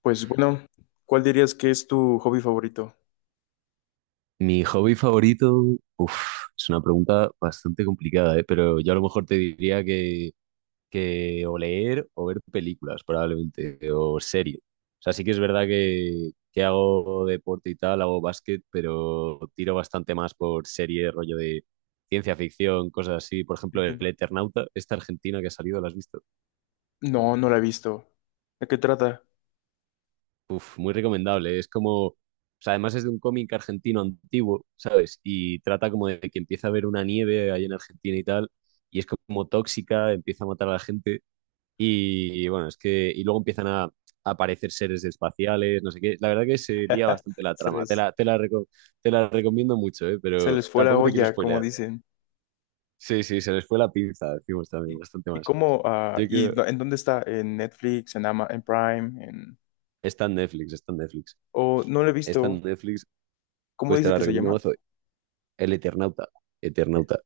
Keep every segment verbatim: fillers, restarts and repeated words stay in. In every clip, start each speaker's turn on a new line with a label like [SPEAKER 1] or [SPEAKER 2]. [SPEAKER 1] Pues bueno, ¿cuál dirías que es tu hobby favorito?
[SPEAKER 2] Mi hobby favorito, uf, es una pregunta bastante complicada, ¿eh? Pero yo a lo mejor te diría que, que o leer o ver películas, probablemente, o series. O sea, sí que es verdad que, que hago deporte y tal, hago básquet, pero tiro bastante más por series, rollo de ciencia ficción, cosas así. Por ejemplo, El
[SPEAKER 1] Entiendo.
[SPEAKER 2] Eternauta, esta argentina que ha salido, ¿la has visto?
[SPEAKER 1] No, no la he visto. ¿De qué trata?
[SPEAKER 2] Uf, muy recomendable. Es como, o sea, además es de un cómic argentino antiguo, ¿sabes? Y trata como de que empieza a haber una nieve ahí en Argentina y tal, y es como tóxica, empieza a matar a la gente, y bueno, es que, y luego empiezan a, a aparecer seres espaciales, no sé qué. La verdad que se lía bastante la
[SPEAKER 1] Se
[SPEAKER 2] trama. Te
[SPEAKER 1] les,
[SPEAKER 2] la, te la, reco- te la recomiendo mucho, ¿eh?
[SPEAKER 1] se
[SPEAKER 2] Pero
[SPEAKER 1] les fue la
[SPEAKER 2] tampoco te quiero
[SPEAKER 1] olla, como
[SPEAKER 2] spoilear.
[SPEAKER 1] dicen.
[SPEAKER 2] Sí, sí, se les fue la pinza, decimos también,
[SPEAKER 1] ¿Y,
[SPEAKER 2] bastante
[SPEAKER 1] y
[SPEAKER 2] más.
[SPEAKER 1] cómo, ah,
[SPEAKER 2] Yo
[SPEAKER 1] y
[SPEAKER 2] creo,
[SPEAKER 1] do- en dónde está? ¿En Netflix, en Ama, en Prime, en...
[SPEAKER 2] está en Netflix, está en Netflix.
[SPEAKER 1] o no lo he
[SPEAKER 2] Está en
[SPEAKER 1] visto?
[SPEAKER 2] Netflix,
[SPEAKER 1] ¿Cómo
[SPEAKER 2] pues te
[SPEAKER 1] dice
[SPEAKER 2] la
[SPEAKER 1] que se
[SPEAKER 2] recomiendo
[SPEAKER 1] llama?
[SPEAKER 2] mazo. El Eternauta. Eternauta.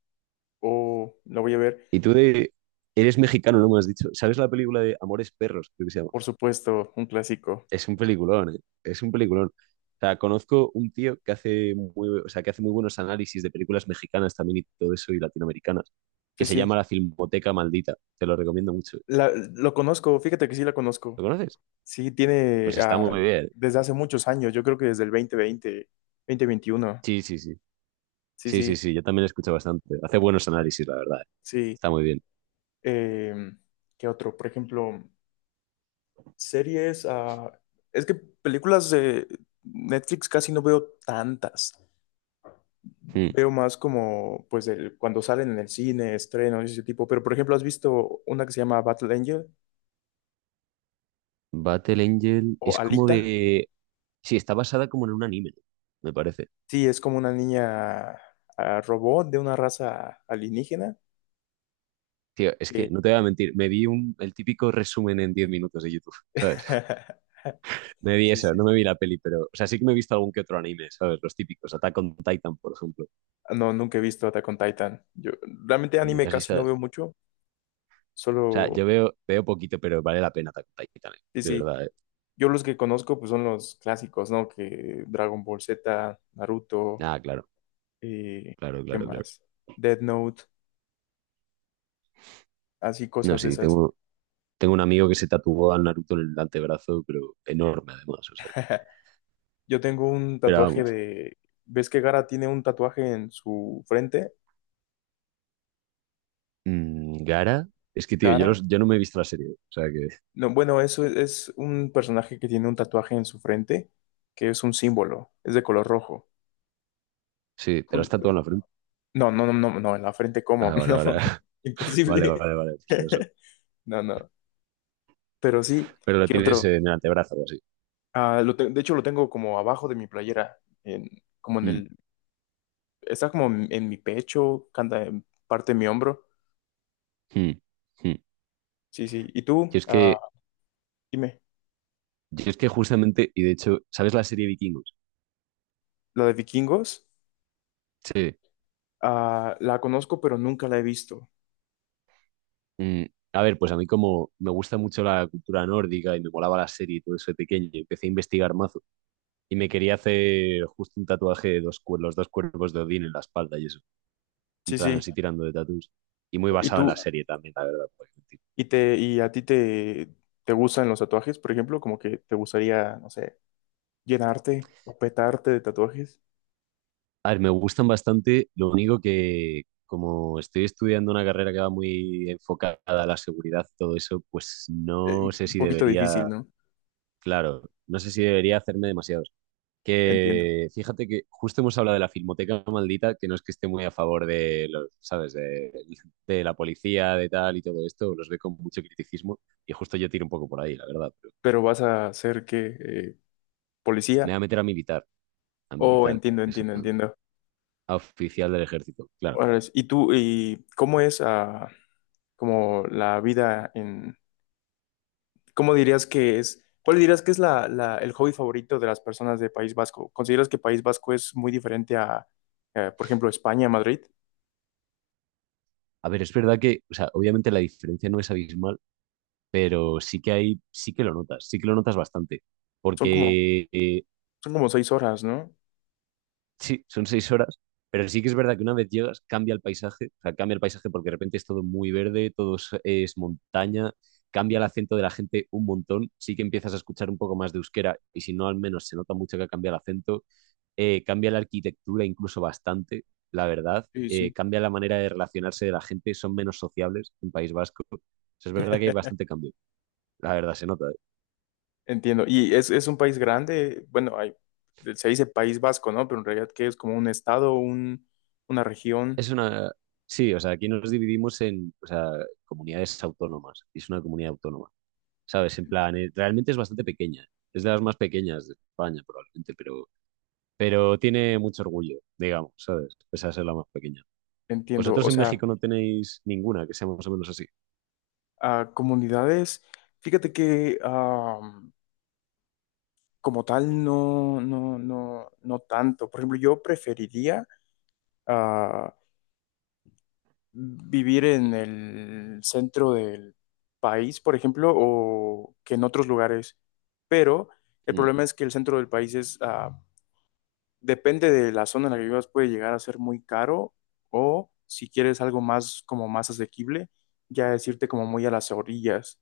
[SPEAKER 1] O la voy a ver,
[SPEAKER 2] Y tú de... Eres mexicano, no me has dicho. ¿Sabes la película de Amores Perros? Creo que se llama.
[SPEAKER 1] por supuesto, un clásico.
[SPEAKER 2] Es un peliculón, ¿eh? Es un peliculón. O sea, conozco un tío que hace muy, o sea, que hace muy buenos análisis de películas mexicanas también y todo eso y latinoamericanas, que
[SPEAKER 1] Sí,
[SPEAKER 2] se
[SPEAKER 1] sí,
[SPEAKER 2] llama La Filmoteca Maldita. Te lo recomiendo mucho.
[SPEAKER 1] la, lo conozco, fíjate que sí la
[SPEAKER 2] ¿Lo
[SPEAKER 1] conozco.
[SPEAKER 2] conoces?
[SPEAKER 1] Sí, tiene
[SPEAKER 2] Pues está
[SPEAKER 1] ah,
[SPEAKER 2] muy bien.
[SPEAKER 1] desde hace muchos años, yo creo que desde el dos mil veinte, dos mil veintiuno.
[SPEAKER 2] Sí, sí, sí.
[SPEAKER 1] Sí,
[SPEAKER 2] Sí, sí,
[SPEAKER 1] sí,
[SPEAKER 2] sí. Yo también lo escucho bastante. Hace buenos análisis, la verdad, ¿eh?
[SPEAKER 1] sí.
[SPEAKER 2] Está muy bien.
[SPEAKER 1] Em, ¿qué otro? Por ejemplo, series, ah, es que películas de Netflix casi no veo tantas.
[SPEAKER 2] Hmm.
[SPEAKER 1] Veo más como, pues, el- cuando salen en el cine, estrenos y ese tipo. Pero, por ejemplo, ¿has visto una que se llama Battle Angel
[SPEAKER 2] Battle Angel
[SPEAKER 1] o
[SPEAKER 2] es como
[SPEAKER 1] Alita?
[SPEAKER 2] de... Sí, está basada como en un anime, me parece.
[SPEAKER 1] Sí, es como una niña ah, robot de una raza alienígena
[SPEAKER 2] Tío, es
[SPEAKER 1] que...
[SPEAKER 2] que no te voy a mentir, me vi un, el típico resumen en diez minutos de YouTube, ¿sabes? Me vi
[SPEAKER 1] Sí,
[SPEAKER 2] eso,
[SPEAKER 1] sí.
[SPEAKER 2] no me vi la peli, pero, o sea, sí que me he visto algún que otro anime, ¿sabes? Los típicos, Attack on Titan, por ejemplo.
[SPEAKER 1] Ah, no, nunca he visto Attack on Titan. Yo realmente anime
[SPEAKER 2] Nunca has visto,
[SPEAKER 1] casi no
[SPEAKER 2] o
[SPEAKER 1] veo mucho.
[SPEAKER 2] sea, yo
[SPEAKER 1] Solo...
[SPEAKER 2] veo, veo poquito, pero vale la pena Attack on Titan, eh,
[SPEAKER 1] Sí,
[SPEAKER 2] de
[SPEAKER 1] sí.
[SPEAKER 2] verdad, ¿eh?
[SPEAKER 1] Yo los que conozco, pues, son los clásicos, ¿no? Que Dragon Ball Z, Naruto,
[SPEAKER 2] Ah, claro,
[SPEAKER 1] eh,
[SPEAKER 2] claro,
[SPEAKER 1] ¿qué
[SPEAKER 2] claro, claro.
[SPEAKER 1] más? Death Note, así
[SPEAKER 2] No,
[SPEAKER 1] cosas de
[SPEAKER 2] sí,
[SPEAKER 1] esas.
[SPEAKER 2] tengo, tengo un amigo que se tatuó a Naruto en el antebrazo, pero enorme además, o sea, que-
[SPEAKER 1] Yo tengo un
[SPEAKER 2] pero
[SPEAKER 1] tatuaje
[SPEAKER 2] vamos.
[SPEAKER 1] de... ¿Ves que Gara tiene un tatuaje en su frente?
[SPEAKER 2] Mm, Gara, es que, tío, yo,
[SPEAKER 1] Gara.
[SPEAKER 2] los- yo no me he visto la serie, o sea que,
[SPEAKER 1] No, bueno, eso es, es un personaje que tiene un tatuaje en su frente, que es un símbolo, es de color rojo.
[SPEAKER 2] sí, te lo has
[SPEAKER 1] Ju-
[SPEAKER 2] tatuado
[SPEAKER 1] ju-
[SPEAKER 2] en la frente.
[SPEAKER 1] No, no, no, no, no, en la frente, ¿cómo?
[SPEAKER 2] Ah, vale,
[SPEAKER 1] No, no,
[SPEAKER 2] vale, vale,
[SPEAKER 1] imposible.
[SPEAKER 2] vale, vale, pues eso,
[SPEAKER 1] No, no. Pero sí,
[SPEAKER 2] pero la
[SPEAKER 1] ¿qué
[SPEAKER 2] tienes
[SPEAKER 1] otro?
[SPEAKER 2] en el antebrazo o así.
[SPEAKER 1] Ah, lo te- de hecho, lo tengo como abajo de mi playera, en, como en
[SPEAKER 2] Mm,
[SPEAKER 1] el, está como en, en mi pecho, canta en parte de mi hombro.
[SPEAKER 2] mm, mm.
[SPEAKER 1] Sí, sí. ¿Y
[SPEAKER 2] Yo
[SPEAKER 1] tú?
[SPEAKER 2] es que,
[SPEAKER 1] Ah, dime,
[SPEAKER 2] yo es que justamente, y de hecho, ¿sabes la serie Vikingos?
[SPEAKER 1] ¿la de vikingos?
[SPEAKER 2] Sí.
[SPEAKER 1] Ah, la conozco, pero nunca la he visto.
[SPEAKER 2] Mm, a ver, pues a mí como me gusta mucho la cultura nórdica y me molaba la serie y todo eso de pequeño, y empecé a investigar mazo y me quería hacer justo un tatuaje de dos, cuer- los dos cuerpos de Odín en la espalda y eso, en
[SPEAKER 1] Sí,
[SPEAKER 2] plan
[SPEAKER 1] sí.
[SPEAKER 2] así tirando de tatuajes. Y muy
[SPEAKER 1] ¿Y
[SPEAKER 2] basado en
[SPEAKER 1] tú,
[SPEAKER 2] la serie también, la verdad, porque
[SPEAKER 1] y te, y a ti te, te gustan los tatuajes, por ejemplo? Como que te gustaría, no sé, llenarte o petarte de tatuajes.
[SPEAKER 2] a ver, me gustan bastante, lo único que como estoy estudiando una carrera que va muy enfocada a la seguridad y todo eso, pues
[SPEAKER 1] Eh,
[SPEAKER 2] no sé
[SPEAKER 1] un
[SPEAKER 2] si
[SPEAKER 1] poquito
[SPEAKER 2] debería,
[SPEAKER 1] difícil, ¿no?
[SPEAKER 2] claro, no sé si debería hacerme demasiados.
[SPEAKER 1] Entiendo.
[SPEAKER 2] Que fíjate que justo hemos hablado de la Filmoteca Maldita, que no es que esté muy a favor de los, ¿sabes? De, de la policía, de tal y todo esto, los ve con mucho criticismo y justo yo tiro un poco por ahí, la verdad, pero
[SPEAKER 1] Pero vas a ser que eh,
[SPEAKER 2] me voy
[SPEAKER 1] policía.
[SPEAKER 2] a meter a militar, a
[SPEAKER 1] Oh,
[SPEAKER 2] militar,
[SPEAKER 1] entiendo, entiendo,
[SPEAKER 2] exactamente,
[SPEAKER 1] entiendo.
[SPEAKER 2] a oficial del ejército, claro.
[SPEAKER 1] Órale. ¿Y tú, y cómo es ah, como la vida en ¿Cómo dirías que es? ¿Cuál dirías que es la, la- el hobby favorito de las personas de País Vasco? ¿Consideras que País Vasco es muy diferente a, eh, por ejemplo, España, Madrid?
[SPEAKER 2] A ver, es verdad que, o sea, obviamente la diferencia no es abismal, pero sí que hay, sí que lo notas, sí que lo notas bastante,
[SPEAKER 1] Son como,
[SPEAKER 2] porque eh,
[SPEAKER 1] son como seis horas, ¿no?
[SPEAKER 2] sí, son seis horas, pero sí que es verdad que una vez llegas cambia el paisaje, o sea, cambia el paisaje porque de repente es todo muy verde, todo es, es montaña, cambia el acento de la gente un montón, sí que empiezas a escuchar un poco más de euskera y si no al menos se nota mucho que cambia el acento, eh, cambia la arquitectura incluso bastante, la verdad,
[SPEAKER 1] Sí,
[SPEAKER 2] eh,
[SPEAKER 1] sí.
[SPEAKER 2] cambia la manera de relacionarse de la gente, son menos sociables en País Vasco. O sea, es verdad que hay bastante cambio, la verdad se nota, ¿eh?
[SPEAKER 1] Entiendo. Y es, es un país grande, bueno, hay, se dice País Vasco, ¿no? Pero en realidad que es como un estado, un, una región,
[SPEAKER 2] Es una... Sí, o sea, aquí nos dividimos en, o sea, comunidades autónomas, y es una comunidad autónoma, ¿sabes? En plan, eh, realmente es bastante pequeña. Es de las más pequeñas de España, probablemente, pero, pero tiene mucho orgullo, digamos, ¿sabes? Pese a ser la más pequeña.
[SPEAKER 1] entiendo.
[SPEAKER 2] Vosotros
[SPEAKER 1] O
[SPEAKER 2] en
[SPEAKER 1] sea,
[SPEAKER 2] México no tenéis ninguna que sea más o menos así.
[SPEAKER 1] a comunidades, fíjate que ah, como tal, no, no, no, no tanto. Por ejemplo, yo preferiría... ah, vivir en el centro del país, por ejemplo, o que en otros lugares. Pero el
[SPEAKER 2] Mm,
[SPEAKER 1] problema es que el centro del país es, ah, depende de la zona en la que vivas, puede llegar a ser muy caro o si quieres algo más como más asequible, ya es irte como muy a las orillas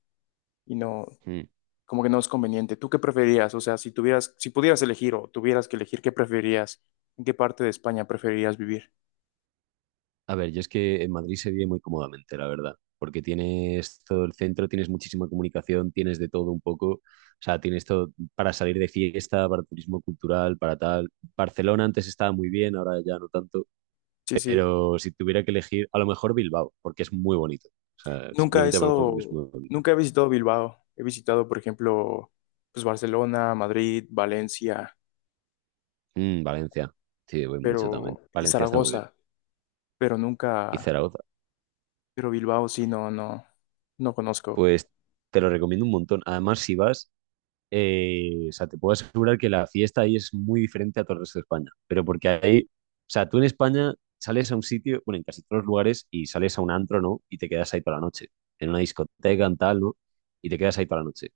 [SPEAKER 1] y no,
[SPEAKER 2] mm.
[SPEAKER 1] como que no es conveniente. ¿Tú qué preferías? O sea, si tuvieras, si pudieras elegir o tuvieras que elegir, ¿qué preferías? ¿En qué parte de España preferirías vivir?
[SPEAKER 2] A ver, yo es que en Madrid se vive muy cómodamente, la verdad, porque tienes todo el centro, tienes muchísima comunicación, tienes de todo un poco. O sea, tienes todo para salir de fiesta, para turismo cultural, para tal. Barcelona antes estaba muy bien, ahora ya no tanto.
[SPEAKER 1] Sí, sí.
[SPEAKER 2] Pero si tuviera que elegir, a lo mejor Bilbao, porque es muy bonito. O sea,
[SPEAKER 1] Nunca he
[SPEAKER 2] simplemente a lo mejor porque es muy
[SPEAKER 1] estado,
[SPEAKER 2] bonito.
[SPEAKER 1] nunca he visitado Bilbao. He visitado, por ejemplo, pues Barcelona, Madrid, Valencia,
[SPEAKER 2] Mm, Valencia, sí, voy mucho también.
[SPEAKER 1] pero y
[SPEAKER 2] Valencia está muy bien.
[SPEAKER 1] Zaragoza, pero
[SPEAKER 2] Y
[SPEAKER 1] nunca,
[SPEAKER 2] Zaragoza,
[SPEAKER 1] pero Bilbao sí, no, no, no conozco.
[SPEAKER 2] pues te lo recomiendo un montón. Además, si vas, eh, o sea, te puedo asegurar que la fiesta ahí es muy diferente a todo el resto de España. Pero porque ahí, o sea, tú en España sales a un sitio, bueno, en casi todos los lugares, y sales a un antro, ¿no? Y te quedas ahí toda la noche. En una discoteca, en tal, ¿no? Y te quedas ahí toda la noche.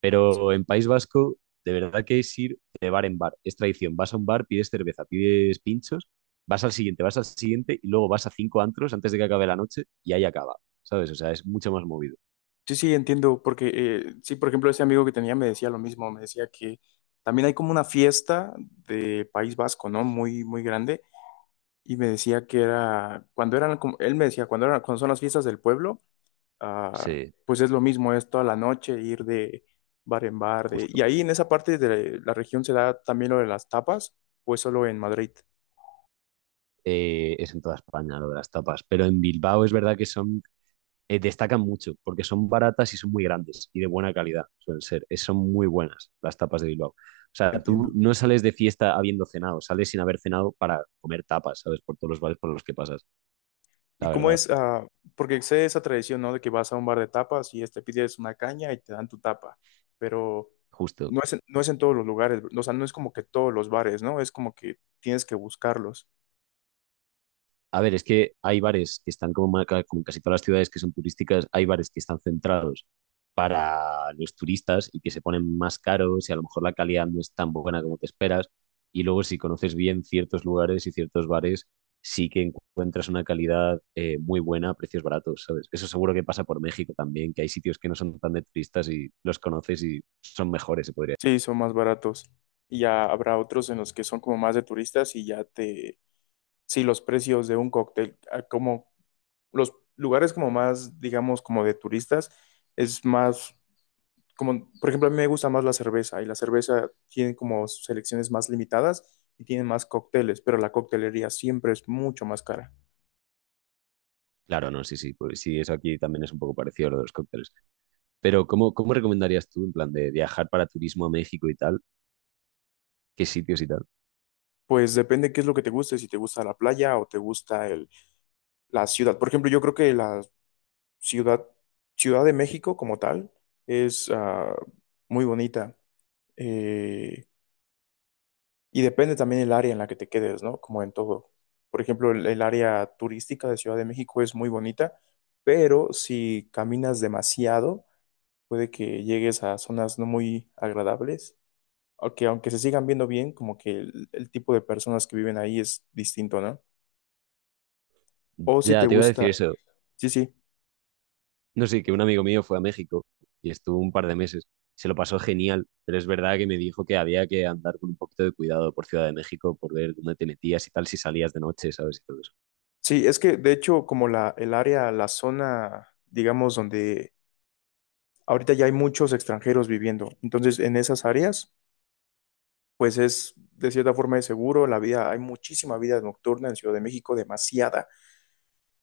[SPEAKER 2] Pero en País Vasco, de verdad que es ir de bar en bar. Es tradición. Vas a un bar, pides cerveza, pides pinchos, vas al siguiente, vas al siguiente y luego vas a cinco antros antes de que acabe la noche y ahí acaba. ¿Sabes? O sea, es mucho más movido.
[SPEAKER 1] Sí, sí, entiendo, porque eh, sí, por ejemplo, ese amigo que tenía me decía lo mismo, me decía que también hay como una fiesta de País Vasco, ¿no? Muy, muy grande, y me decía que era, cuando eran, como- él me decía, cuando eran, cuando son las fiestas del pueblo, ah,
[SPEAKER 2] Sí,
[SPEAKER 1] pues es lo mismo, es toda la noche ir de bar en bar. De-
[SPEAKER 2] justo.
[SPEAKER 1] y ahí en esa parte de la región se da también lo de las tapas, o es solo en Madrid,
[SPEAKER 2] Eh, es en toda España lo de las tapas, pero en Bilbao es verdad que son, eh, destacan mucho porque son baratas y son muy grandes y de buena calidad, suelen ser. Es- son muy buenas las tapas de Bilbao. O sea, tú
[SPEAKER 1] entiendo.
[SPEAKER 2] no sales de fiesta habiendo cenado, sales sin haber cenado para comer tapas, ¿sabes? Por todos los bares por los que pasas.
[SPEAKER 1] ¿Y
[SPEAKER 2] La
[SPEAKER 1] cómo
[SPEAKER 2] verdad,
[SPEAKER 1] es? Ah, porque sé esa tradición, ¿no? De que vas a un bar de tapas y este, pides una caña y te dan tu tapa, pero
[SPEAKER 2] justo.
[SPEAKER 1] no es, en- no es en todos los lugares, o sea, no es como que todos los bares, ¿no? Es como que tienes que buscarlos.
[SPEAKER 2] A ver, es que hay bares que están como, ma- ca- como casi todas las ciudades que son turísticas, hay bares que están centrados para los turistas y que se ponen más caros y a lo mejor la calidad no es tan buena como te esperas. Y luego si conoces bien ciertos lugares y ciertos bares, sí que encuentras una calidad eh, muy buena a precios baratos, ¿sabes? Eso seguro que pasa por México también, que hay sitios que no son tan de turistas y los conoces y son mejores, se podría decir.
[SPEAKER 1] Sí, son más baratos. Y ya habrá otros en los que son como más de turistas y ya te sí, los precios de un cóctel, ah, como los lugares como más, digamos, como de turistas, es más, como, por ejemplo, a mí me gusta más la cerveza y la cerveza tiene como selecciones más limitadas y tiene más cócteles, pero la coctelería siempre es mucho más cara.
[SPEAKER 2] Claro, no, sí, sí, pues sí, eso aquí también es un poco parecido a lo de los cócteles. Pero ¿cómo, cómo recomendarías tú, en plan, de viajar para turismo a México y tal? ¿Qué sitios y tal?
[SPEAKER 1] Pues depende qué es lo que te guste, si te gusta la playa o te gusta el, la ciudad. Por ejemplo, yo creo que la ciudad, Ciudad de México como tal, es ah, muy bonita. Eh, Y depende también el área en la que te quedes, ¿no? Como en todo. Por ejemplo, el, el área turística de Ciudad de México es muy bonita, pero si caminas demasiado, puede que llegues a zonas no muy agradables, aunque aunque se sigan viendo bien, como que el, el tipo de personas que viven ahí es distinto, ¿no? O si te
[SPEAKER 2] Ya, te iba a decir
[SPEAKER 1] gusta,
[SPEAKER 2] eso.
[SPEAKER 1] sí, sí,
[SPEAKER 2] No sé, que un amigo mío fue a México y estuvo un par de meses. Se lo pasó genial, pero es verdad que me dijo que había que andar con un poquito de cuidado por Ciudad de México, por ver dónde te metías y tal, si salías de noche, ¿sabes? Y todo eso.
[SPEAKER 1] sí, es que de hecho como la, el área, la zona, digamos, donde ahorita ya hay muchos extranjeros viviendo, entonces en esas áreas pues es de cierta forma de seguro. La vida, hay muchísima vida nocturna en Ciudad de México, demasiada,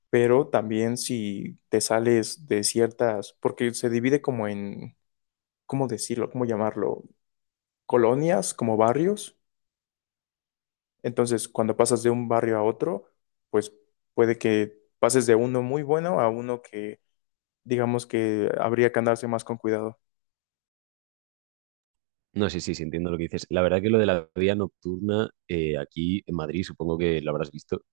[SPEAKER 1] pero también si te sales de ciertas, porque se divide como en, ¿cómo decirlo? ¿Cómo llamarlo? Colonias, como barrios. Entonces, cuando pasas de un barrio a otro, pues puede que pases de uno muy bueno a uno que, digamos que habría que andarse más con cuidado.
[SPEAKER 2] No, sí, sí, sí, entiendo lo que dices. La verdad que lo de la vida nocturna, eh, aquí en Madrid, supongo que lo habrás visto. O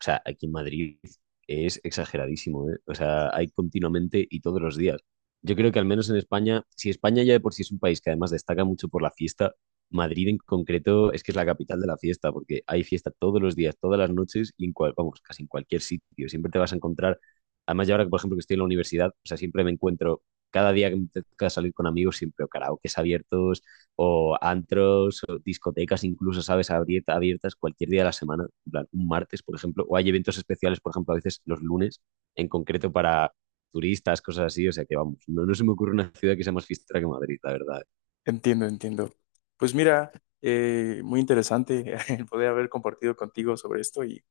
[SPEAKER 2] sea, aquí en Madrid es exageradísimo, ¿eh? O sea, hay continuamente y todos los días. Yo creo que al menos en España, si España ya de por sí es un país que además destaca mucho por la fiesta, Madrid en concreto es que es la capital de la fiesta, porque hay fiesta todos los días, todas las noches y en cual, vamos, casi en cualquier sitio. Siempre te vas a encontrar, además yo ahora que por ejemplo que estoy en la universidad, o sea, siempre me encuentro, cada día que me toca salir con amigos, siempre o karaokes abiertos, o antros, o discotecas incluso, ¿sabes? Abierta, abiertas cualquier día de la semana, en plan, un martes, por ejemplo, o hay eventos especiales, por ejemplo, a veces los lunes, en concreto para turistas, cosas así, o sea que vamos, no, no se me ocurre una ciudad que sea más fiestera que Madrid, la verdad.
[SPEAKER 1] Entiendo, entiendo. Pues mira, eh, muy interesante el poder haber compartido contigo sobre esto y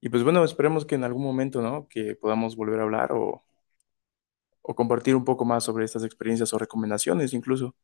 [SPEAKER 1] Y pues bueno, esperemos que en algún momento, ¿no? Que podamos volver a hablar o, o compartir un poco más sobre estas experiencias o recomendaciones incluso.